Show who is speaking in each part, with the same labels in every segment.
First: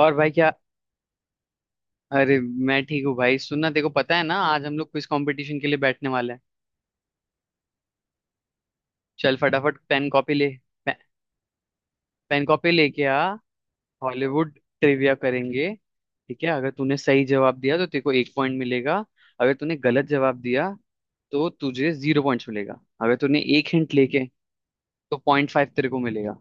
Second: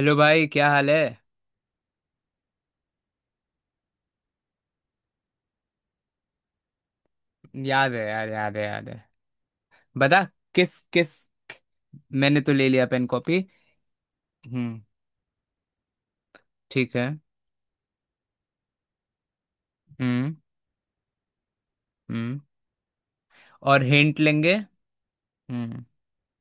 Speaker 1: और भाई
Speaker 2: भाई
Speaker 1: क्या?
Speaker 2: क्या हाल है।
Speaker 1: अरे, मैं ठीक हूँ भाई। सुनना, देखो पता है ना, आज हम लोग क्विज कंपटीशन के लिए बैठने वाले हैं।
Speaker 2: याद है यार, याद है याद है।
Speaker 1: चल फटाफट पेन
Speaker 2: बता
Speaker 1: कॉपी ले।
Speaker 2: किस
Speaker 1: पे,
Speaker 2: किस। मैंने
Speaker 1: पेन
Speaker 2: तो ले
Speaker 1: कॉपी
Speaker 2: लिया
Speaker 1: लेके
Speaker 2: पेन
Speaker 1: आ।
Speaker 2: कॉपी।
Speaker 1: हॉलीवुड
Speaker 2: हम्म।
Speaker 1: ट्रिविया करेंगे। ठीक है, अगर
Speaker 2: ठीक
Speaker 1: तूने
Speaker 2: है।
Speaker 1: सही जवाब दिया तो तेरे को एक पॉइंट मिलेगा। अगर तूने गलत
Speaker 2: हम्म।
Speaker 1: जवाब दिया तो तुझे जीरो
Speaker 2: हम्म
Speaker 1: पॉइंट्स मिलेगा। अगर तूने एक
Speaker 2: और
Speaker 1: हिंट
Speaker 2: हिंट
Speaker 1: लेके
Speaker 2: लेंगे।
Speaker 1: तो पॉइंट फाइव
Speaker 2: हम्म।
Speaker 1: तेरे को मिलेगा।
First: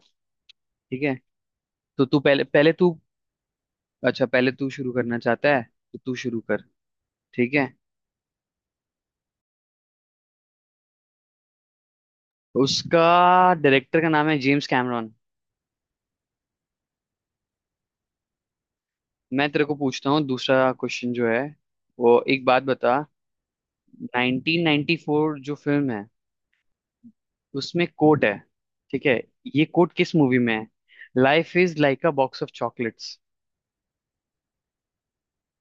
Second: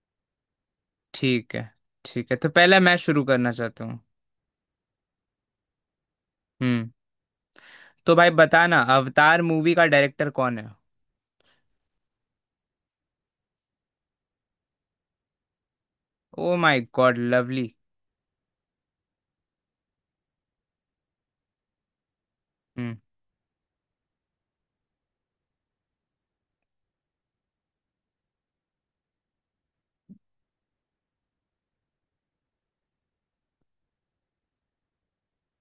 Speaker 1: ठीक है,
Speaker 2: ठीक है।
Speaker 1: तो तू
Speaker 2: ठीक है
Speaker 1: पहले
Speaker 2: तो
Speaker 1: पहले
Speaker 2: पहले
Speaker 1: तू।
Speaker 2: मैं शुरू करना चाहता हूँ।
Speaker 1: अच्छा, पहले तू शुरू करना चाहता है, तो तू शुरू कर।
Speaker 2: हम्म।
Speaker 1: ठीक है।
Speaker 2: तो भाई बताना, अवतार मूवी का डायरेक्टर कौन है।
Speaker 1: उसका डायरेक्टर का नाम है James Cameron.
Speaker 2: Oh my God lovely.
Speaker 1: मैं तेरे को पूछता हूँ, दूसरा क्वेश्चन जो है, वो एक बात बता।
Speaker 2: हम्म।
Speaker 1: 1994 जो फिल्म है, उसमें कोट है। ठीक है, ये कोट किस मूवी में है? Life is like a box of chocolates.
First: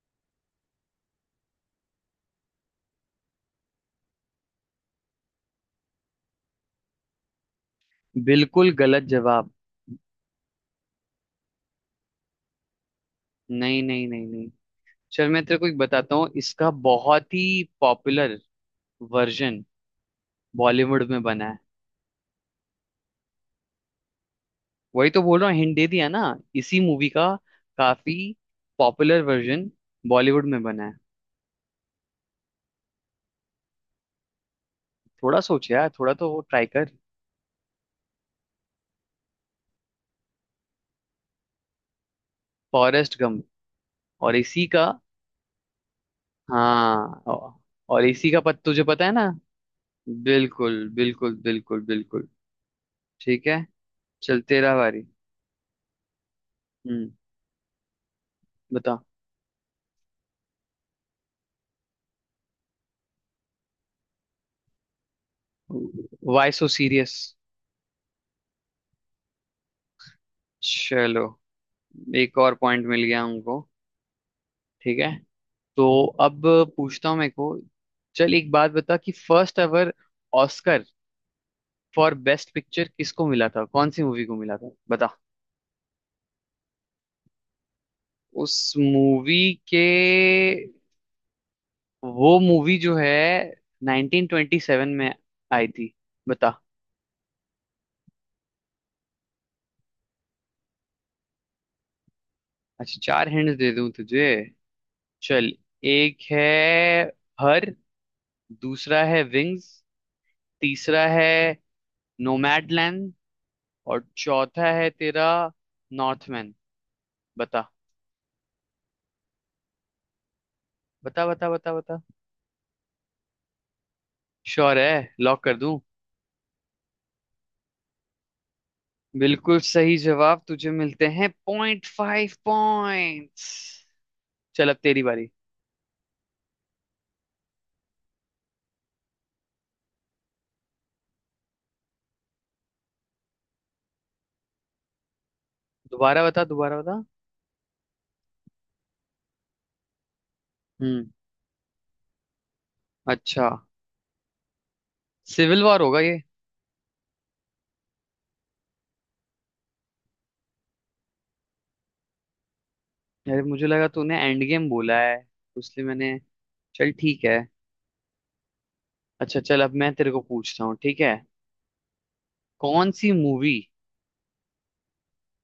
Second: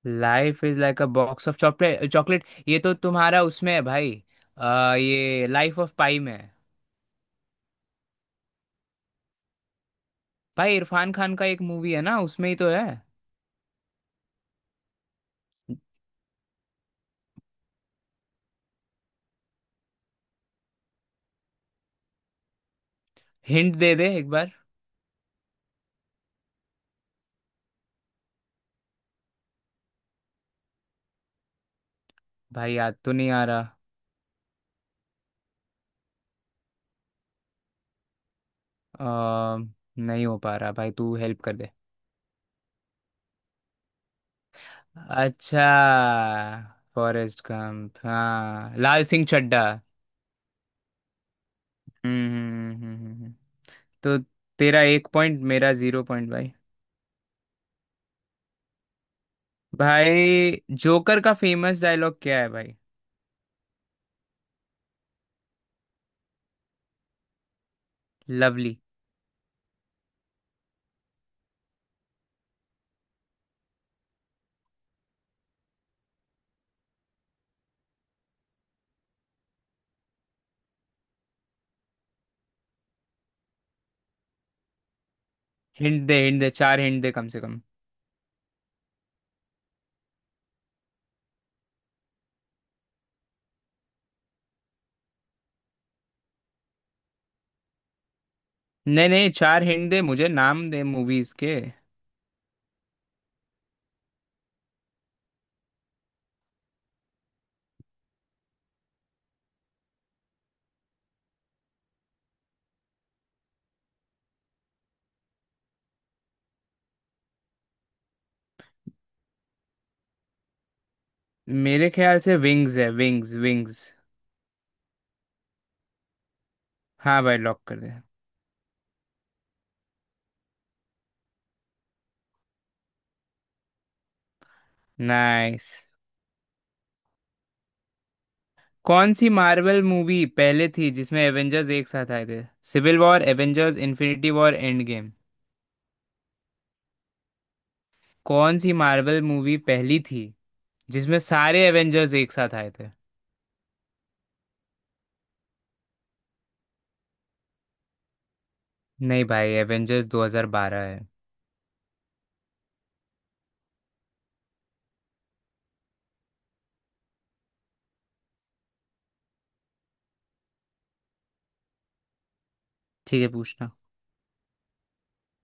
Speaker 2: Life is like a box of chocolate chocolate, ये तो तुम्हारा उसमें है भाई। ये लाइफ ऑफ पाई में है।
Speaker 1: बिल्कुल गलत जवाब।
Speaker 2: भाई इरफान खान का एक मूवी है ना, उसमें ही तो है।
Speaker 1: नहीं नहीं नहीं नहीं। चल मैं तेरे को एक बताता हूँ, इसका बहुत ही पॉपुलर वर्जन बॉलीवुड में बना है।
Speaker 2: हिंट दे दे एक बार।
Speaker 1: वही तो बोल रहा हूँ, हिंट दे दिया ना। इसी मूवी का काफी पॉपुलर वर्जन बॉलीवुड में बना है।
Speaker 2: भाई याद तो नहीं आ रहा।
Speaker 1: थोड़ा सोच यार, थोड़ा तो ट्राई कर।
Speaker 2: आ, नहीं हो पा रहा भाई, तू हेल्प कर दे।
Speaker 1: फॉरेस्ट गम और इसी का।
Speaker 2: अच्छा।
Speaker 1: हाँ
Speaker 2: फॉरेस्ट गंप,
Speaker 1: और इसी का पत
Speaker 2: हाँ
Speaker 1: तुझे पता
Speaker 2: लाल
Speaker 1: है
Speaker 2: सिंह
Speaker 1: ना।
Speaker 2: चड्ढा।
Speaker 1: बिल्कुल बिल्कुल बिल्कुल बिल्कुल।
Speaker 2: हम्म हम्म, हम्म, हम्म, हम्म।
Speaker 1: ठीक है,
Speaker 2: तो
Speaker 1: चल तेरा
Speaker 2: तेरा
Speaker 1: बारी।
Speaker 2: एक पॉइंट, मेरा जीरो पॉइंट भाई।
Speaker 1: हम्म, बता।
Speaker 2: भाई जोकर का फेमस डायलॉग क्या है भाई।
Speaker 1: Why so serious.
Speaker 2: लवली।
Speaker 1: चलो, एक और पॉइंट मिल गया हमको। ठीक है, तो अब पूछता हूँ मेरे को। चल एक बात बता कि first ever Oscar for best picture किसको मिला था, कौन सी मूवी को मिला था, बता।
Speaker 2: हिंट दे हिंट दे, चार हिंट दे कम से कम।
Speaker 1: उस मूवी के, वो मूवी जो है 1927 में आई थी, बता।
Speaker 2: नहीं नहीं, चार हिंट दे, मुझे नाम दे मूवीज के।
Speaker 1: अच्छा, चार हिंट दे दूं तुझे। चल, एक है हर, दूसरा है विंग्स, तीसरा है नोमैडलैंड, और चौथा है तेरा नॉर्थमैन। बता बता बता बता
Speaker 2: मेरे
Speaker 1: बता।
Speaker 2: ख्याल से विंग्स है, विंग्स विंग्स।
Speaker 1: श्योर है? लॉक कर दूं?
Speaker 2: हाँ भाई लॉक कर दे।
Speaker 1: बिल्कुल सही जवाब, तुझे मिलते हैं पॉइंट फाइव पॉइंट्स। चल अब तेरी बारी।
Speaker 2: नाइस। कौन सी मार्वल मूवी पहले थी जिसमें एवेंजर्स एक साथ आए थे। Civil War, Avengers Infinity War, Endgame.
Speaker 1: दोबारा बता, दोबारा बता।
Speaker 2: कौन सी मार्वल मूवी पहली थी
Speaker 1: हम्म।
Speaker 2: जिसमें सारे एवेंजर्स एक साथ आए थे।
Speaker 1: अच्छा, सिविल वॉर होगा ये।
Speaker 2: नहीं भाई, एवेंजर्स 2012 है।
Speaker 1: यार मुझे लगा तूने एंड गेम बोला है, तो इसलिए मैंने। चल ठीक है। अच्छा चल, अब मैं तेरे को पूछता हूँ, ठीक है। कौन सी
Speaker 2: ठीक है
Speaker 1: मूवी,
Speaker 2: पूछना।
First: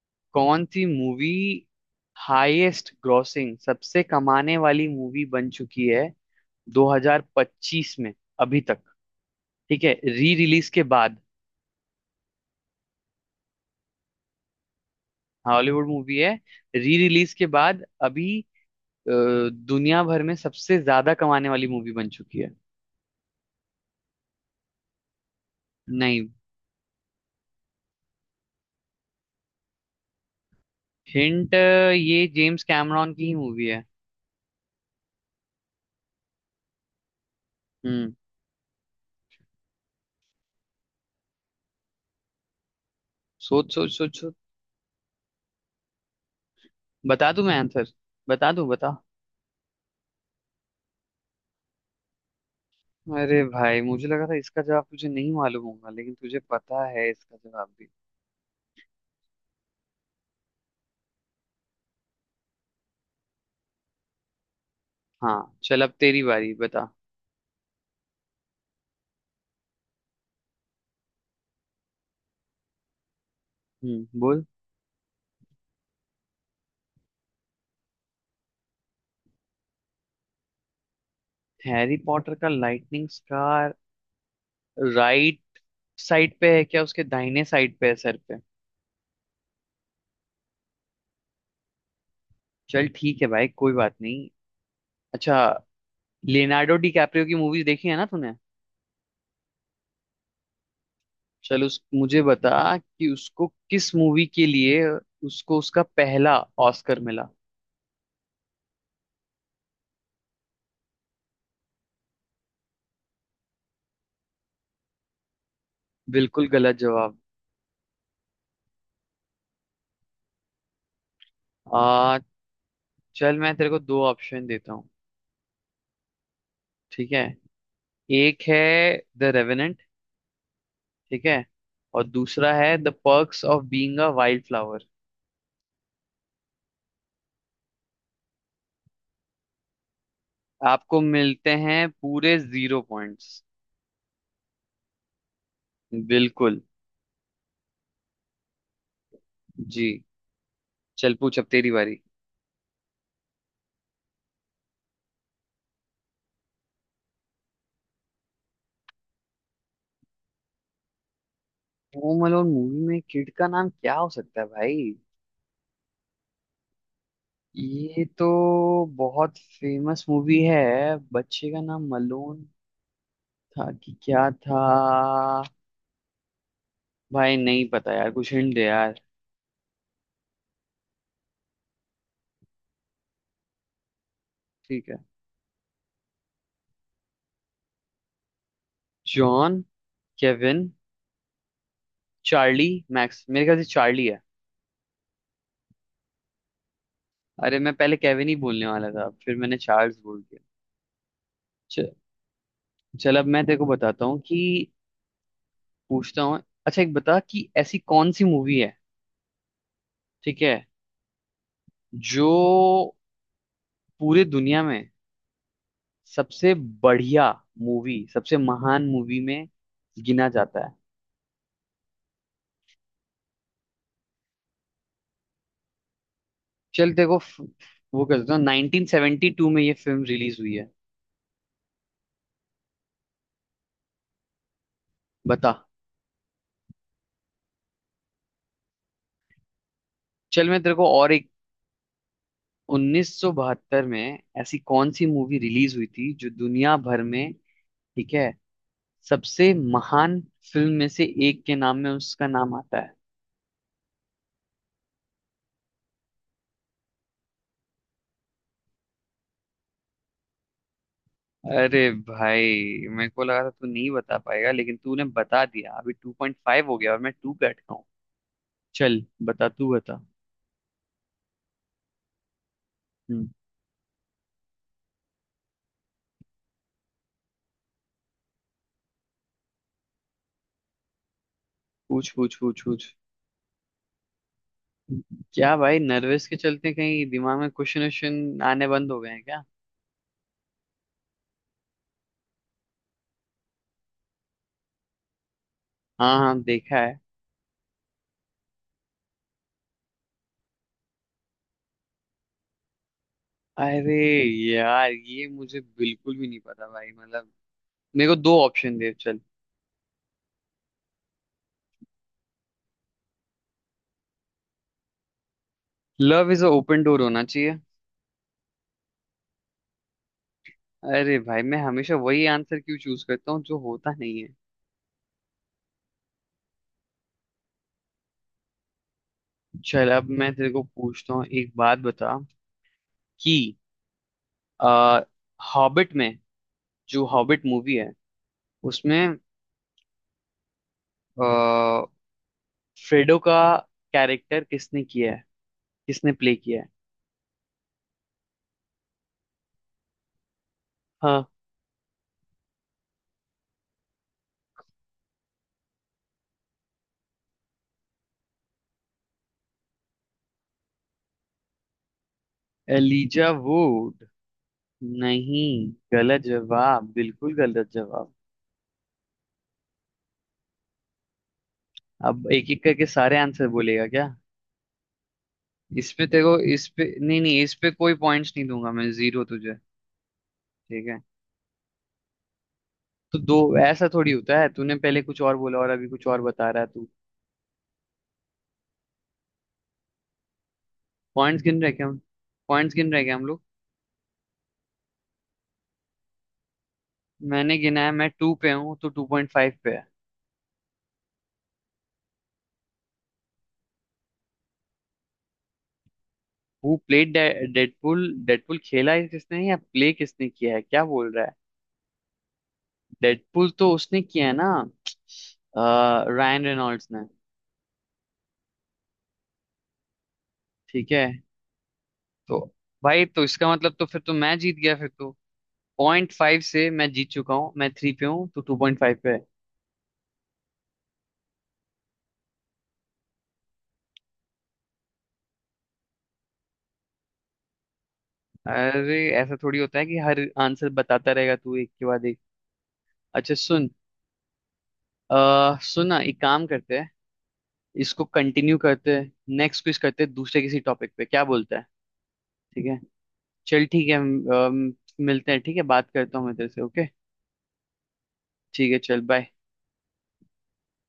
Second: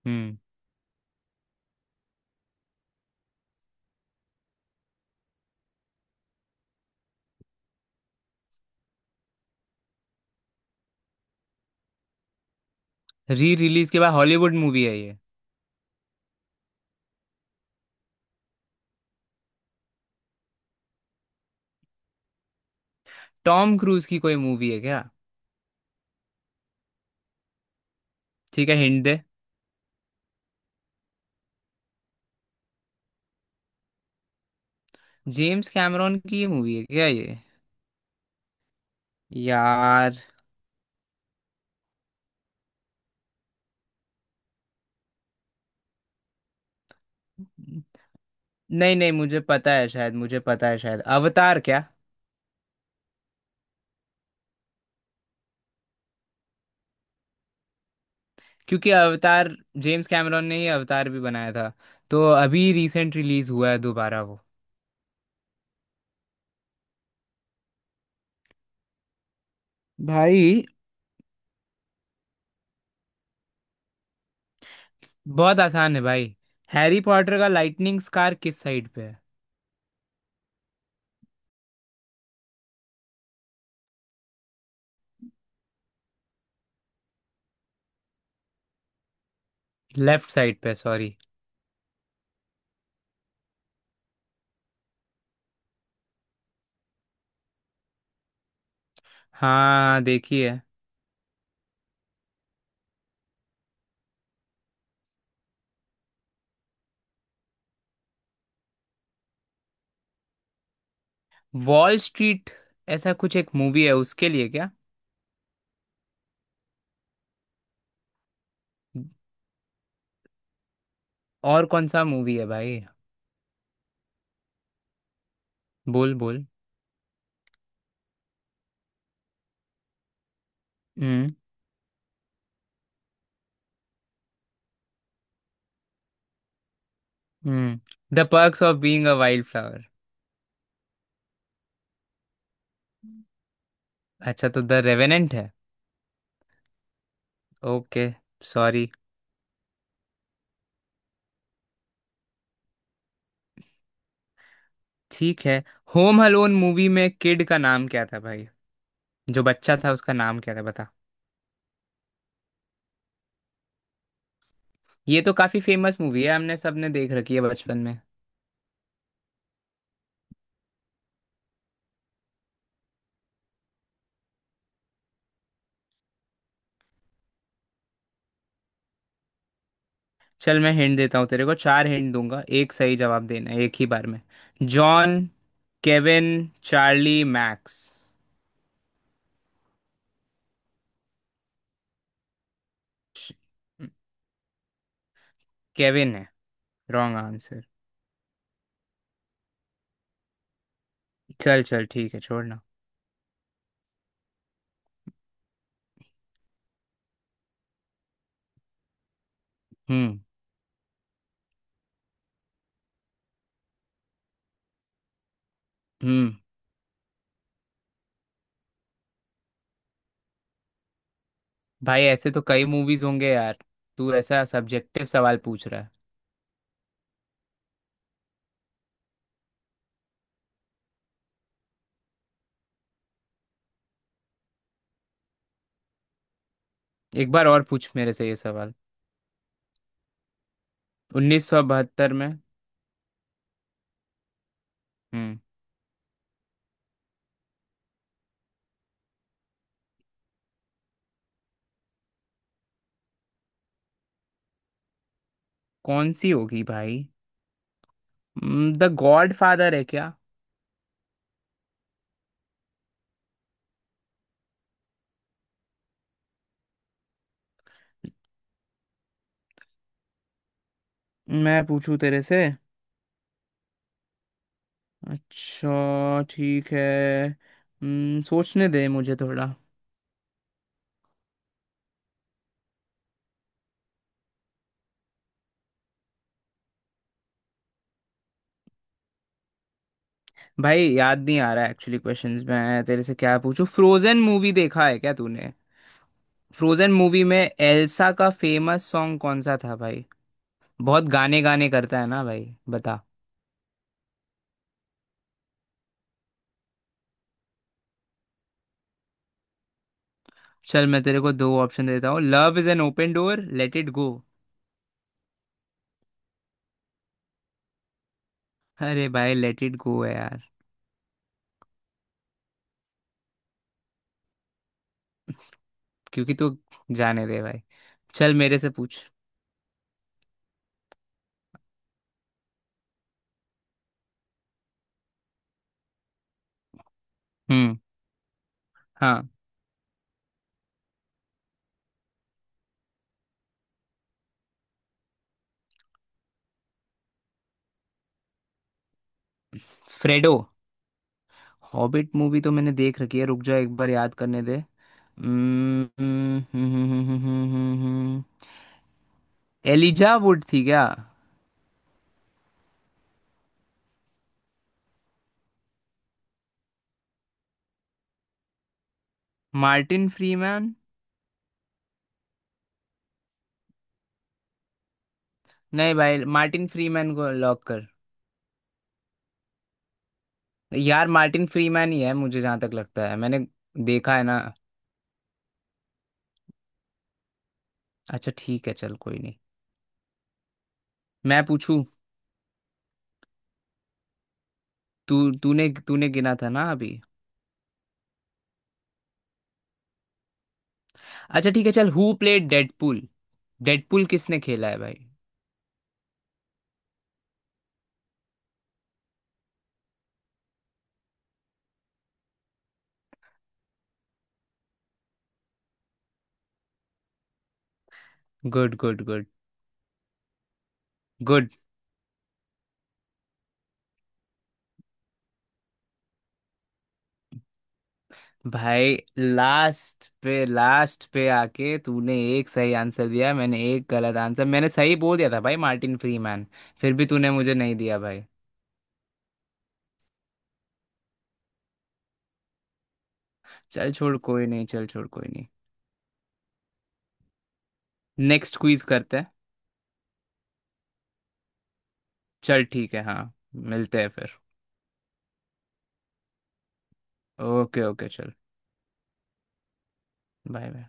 Speaker 2: हम्म।
Speaker 1: कौन सी मूवी हाईएस्ट ग्रॉसिंग, सबसे कमाने वाली मूवी बन चुकी है 2025 में अभी तक। ठीक है, री रिलीज के बाद।
Speaker 2: री रिलीज के बाद हॉलीवुड मूवी है ये।
Speaker 1: हॉलीवुड मूवी है, री रिलीज के बाद अभी दुनिया भर में सबसे ज्यादा कमाने वाली मूवी बन चुकी है।
Speaker 2: टॉम क्रूज की कोई मूवी है क्या।
Speaker 1: नहीं।
Speaker 2: ठीक है, हिंट दे।
Speaker 1: हिंट, ये जेम्स कैमरॉन की ही मूवी है।
Speaker 2: जेम्स कैमरॉन की ये मूवी है क्या ये।
Speaker 1: हम्म।
Speaker 2: यार।
Speaker 1: सोच सोच सोच सोच। बता दूं मैं आंसर? बता दूं, बता।
Speaker 2: नहीं नहीं, मुझे पता है शायद, मुझे पता है शायद अवतार क्या।
Speaker 1: अरे भाई, मुझे लगा था इसका जवाब तुझे नहीं मालूम होगा, लेकिन तुझे पता है इसका जवाब भी।
Speaker 2: क्योंकि अवतार, जेम्स कैमरॉन ने ही अवतार भी बनाया था। तो अभी रिसेंट रिलीज हुआ है दोबारा वो।
Speaker 1: हाँ चल, अब तेरी बारी बता।
Speaker 2: भाई,
Speaker 1: हम्म, बोल।
Speaker 2: बहुत आसान है भाई। हैरी पॉटर का लाइटनिंग स्कार किस साइड पे है।
Speaker 1: हैरी पॉटर का लाइटनिंग स्कार राइट साइड पे है क्या, उसके दाहिने साइड पे है सर पे?
Speaker 2: लेफ्ट साइड पे, सॉरी।
Speaker 1: चल ठीक है भाई, कोई बात नहीं। अच्छा, लियोनार्डो डी कैप्रियो की मूवीज देखी है ना तूने?
Speaker 2: हाँ देखिए।
Speaker 1: चल उस मुझे बता कि उसको किस मूवी के लिए, उसको उसका पहला ऑस्कर मिला।
Speaker 2: वॉल स्ट्रीट, ऐसा कुछ एक मूवी है उसके लिए क्या।
Speaker 1: बिल्कुल गलत जवाब।
Speaker 2: और कौन सा
Speaker 1: आ
Speaker 2: मूवी है भाई।
Speaker 1: चल मैं तेरे को दो ऑप्शन देता हूँ,
Speaker 2: बोल बोल।
Speaker 1: ठीक है। एक है द रेवेनेंट, ठीक
Speaker 2: हम्म।
Speaker 1: है, और दूसरा है the perks of being a wild flower.
Speaker 2: हम्म। The perks of being a wild flower.
Speaker 1: आपको मिलते हैं पूरे जीरो पॉइंट्स।
Speaker 2: अच्छा, तो द रेवेनेंट है।
Speaker 1: बिल्कुल।
Speaker 2: ओके। सॉरी।
Speaker 1: जी। चल पूछ, अब तेरी बारी।
Speaker 2: ठीक है। होम अलोन मूवी में किड का नाम क्या था भाई। जो बच्चा था उसका नाम क्या था बता।
Speaker 1: होम अलोन मूवी में किड का नाम क्या हो सकता है भाई?
Speaker 2: ये तो काफी फेमस मूवी है, हमने सबने देख रखी है बचपन में।
Speaker 1: ये तो बहुत फेमस मूवी है। बच्चे का नाम मलून था कि क्या था? भाई नहीं पता यार, कुछ हिंट दे यार।
Speaker 2: चल मैं हिंट देता हूँ तेरे को, चार हिंट दूंगा, एक सही जवाब देना है एक ही बार में।
Speaker 1: ठीक है।
Speaker 2: John, Kevin, Charlie, Max.
Speaker 1: John, Kevin, Charlie, Max,
Speaker 2: श-
Speaker 1: मेरे ख्याल से चार्ली है।
Speaker 2: केविन है। रॉन्ग
Speaker 1: अरे
Speaker 2: आंसर।
Speaker 1: मैं पहले केविन ही बोलने वाला था, फिर मैंने चार्ल्स बोल दिया।
Speaker 2: चल
Speaker 1: च-
Speaker 2: चल ठीक है, छोड़ना।
Speaker 1: चल अब मैं तेरे को बताता हूँ कि पूछता हूँ। अच्छा एक बता कि ऐसी कौन सी मूवी है,
Speaker 2: हम्म।
Speaker 1: ठीक है, जो पूरे दुनिया में
Speaker 2: हम्म।
Speaker 1: सबसे बढ़िया मूवी, सबसे महान मूवी में गिना जाता है?
Speaker 2: भाई ऐसे तो कई मूवीज होंगे यार, तू ऐसा सब्जेक्टिव सवाल पूछ रहा है।
Speaker 1: चल तेरे को वो कर देता हूँ, 1972 में ये फिल्म रिलीज हुई है, बता।
Speaker 2: एक बार और पूछ मेरे से ये सवाल।
Speaker 1: चल मैं तेरे को और एक,
Speaker 2: 1972 में।
Speaker 1: 1972 में ऐसी कौन सी मूवी
Speaker 2: हम्म।
Speaker 1: रिलीज हुई थी जो दुनिया भर में, ठीक है, सबसे महान फिल्म में से एक के नाम में उसका नाम आता है?
Speaker 2: कौन सी होगी भाई। द गॉड फादर है क्या।
Speaker 1: अरे भाई, मेरे को लगा था तू नहीं बता पाएगा लेकिन तूने बता दिया। अभी 2.5 हो गया और मैं 2 पे अटका हूँ। चल बता, तू बता।
Speaker 2: मैं पूछूं तेरे से।
Speaker 1: हम्म।
Speaker 2: अच्छा ठीक है। सोचने दे मुझे थोड़ा।
Speaker 1: पूछ पूछ पूछ पूछ। क्या भाई, नर्वस के चलते कहीं दिमाग में क्वेश्चन वोश्चन आने बंद हो गए हैं क्या?
Speaker 2: भाई याद नहीं आ रहा एक्चुअली क्वेश्चंस, मैं तेरे से क्या पूछूं। फ्रोजन मूवी देखा है क्या तूने।
Speaker 1: हाँ हाँ, देखा
Speaker 2: फ्रोजन
Speaker 1: है।
Speaker 2: मूवी में एल्सा का फेमस सॉन्ग कौन सा था भाई। बहुत गाने गाने करता है ना भाई। बता।
Speaker 1: अरे यार, ये मुझे बिल्कुल भी नहीं पता भाई, मतलब मेरे को दो ऑप्शन दे चल।
Speaker 2: चल मैं तेरे को दो ऑप्शन देता हूँ, love is an open door, let it go.
Speaker 1: Love is a open door होना चाहिए।
Speaker 2: अरे भाई लेट इट गो है यार।
Speaker 1: अरे भाई, मैं हमेशा वही आंसर क्यों चूज करता हूँ जो होता नहीं है?
Speaker 2: क्योंकि तू, जाने दे भाई। चल मेरे से पूछ।
Speaker 1: चल अब मैं तेरे को पूछता हूँ, एक बात बता कि आ, हॉबिट में, जो हॉबिट मूवी
Speaker 2: हम्म।
Speaker 1: है, उसमें
Speaker 2: हाँ।
Speaker 1: आ, फ्रेडो का कैरेक्टर किसने किया है, किसने प्ले किया है?
Speaker 2: फ्रेडो।
Speaker 1: हाँ।
Speaker 2: हॉबिट मूवी तो मैंने देख रखी है, रुक जा एक बार याद करने दे। एलिजा वुड थी क्या।
Speaker 1: Elijah would? नहीं, गलत जवाब, बिल्कुल गलत जवाब।
Speaker 2: Martin Freeman.
Speaker 1: अब एक एक करके सारे आंसर बोलेगा क्या? इस
Speaker 2: नहीं
Speaker 1: पे तेरे
Speaker 2: भाई,
Speaker 1: को, इस
Speaker 2: मार्टिन
Speaker 1: पे
Speaker 2: फ्रीमैन
Speaker 1: नहीं
Speaker 2: को
Speaker 1: नहीं, इस
Speaker 2: लॉक
Speaker 1: पे
Speaker 2: कर।
Speaker 1: कोई पॉइंट्स नहीं दूंगा मैं, जीरो तुझे। ठीक है,
Speaker 2: यार मार्टिन फ्रीमैन ही है मुझे जहाँ तक लगता है,
Speaker 1: तो दो।
Speaker 2: मैंने
Speaker 1: ऐसा थोड़ी
Speaker 2: देखा है ना।
Speaker 1: होता है, तूने पहले कुछ और बोला और अभी कुछ और बता रहा है तू।
Speaker 2: अच्छा ठीक है चल, कोई नहीं। मैं
Speaker 1: पॉइंट्स गिन रहे
Speaker 2: पूछूं।
Speaker 1: क्या हम, पॉइंट्स गिन रहे क्या हम लोग?
Speaker 2: तू तूने तूने गिना था ना अभी।
Speaker 1: मैंने गिना है, मैं टू पे हूँ तो टू पॉइंट फाइव पे है।
Speaker 2: अच्छा ठीक है। चल, हु प्लेड डेडपूल। डेडपूल किसने खेला है भाई।
Speaker 1: Who played Deadpool? डेडपुल खेला है किसने, या प्ले किसने किया है, क्या बोल रहा है? डेडपुल तो उसने किया है ना, रायन रेनॉल्ड्स ने।
Speaker 2: Good good good.
Speaker 1: ठीक है,
Speaker 2: गुड।
Speaker 1: तो भाई तो इसका मतलब तो फिर तो मैं जीत गया फिर तो, पॉइंट फाइव से मैं जीत चुका हूँ, मैं थ्री पे हूँ तो टू पॉइंट
Speaker 2: भाई
Speaker 1: फाइव पे है।
Speaker 2: लास्ट पे, लास्ट पे आके तूने एक सही आंसर दिया, मैंने एक गलत आंसर, मैंने सही बोल दिया था भाई मार्टिन फ्रीमैन। फिर भी तूने मुझे नहीं दिया भाई।
Speaker 1: अरे ऐसा थोड़ी होता है कि हर आंसर बताता रहेगा तू एक के बाद एक। अच्छा सुन,
Speaker 2: चल छोड़ कोई नहीं, चल छोड़ कोई नहीं।
Speaker 1: सुन ना, एक काम करते हैं, इसको कंटिन्यू
Speaker 2: नेक्स्ट क्विज
Speaker 1: करते हैं।
Speaker 2: करते हैं।
Speaker 1: नेक्स्ट क्विज करते हैं दूसरे किसी टॉपिक पे, क्या बोलता है?
Speaker 2: चल
Speaker 1: ठीक है,
Speaker 2: ठीक है, हाँ
Speaker 1: चल ठीक है,
Speaker 2: मिलते हैं फिर।
Speaker 1: मिलते हैं, ठीक है, बात करता हूँ मैं तेरे से। ओके,
Speaker 2: ओके ओके चल।
Speaker 1: ठीक है, चल बाय।
Speaker 2: Bye bye.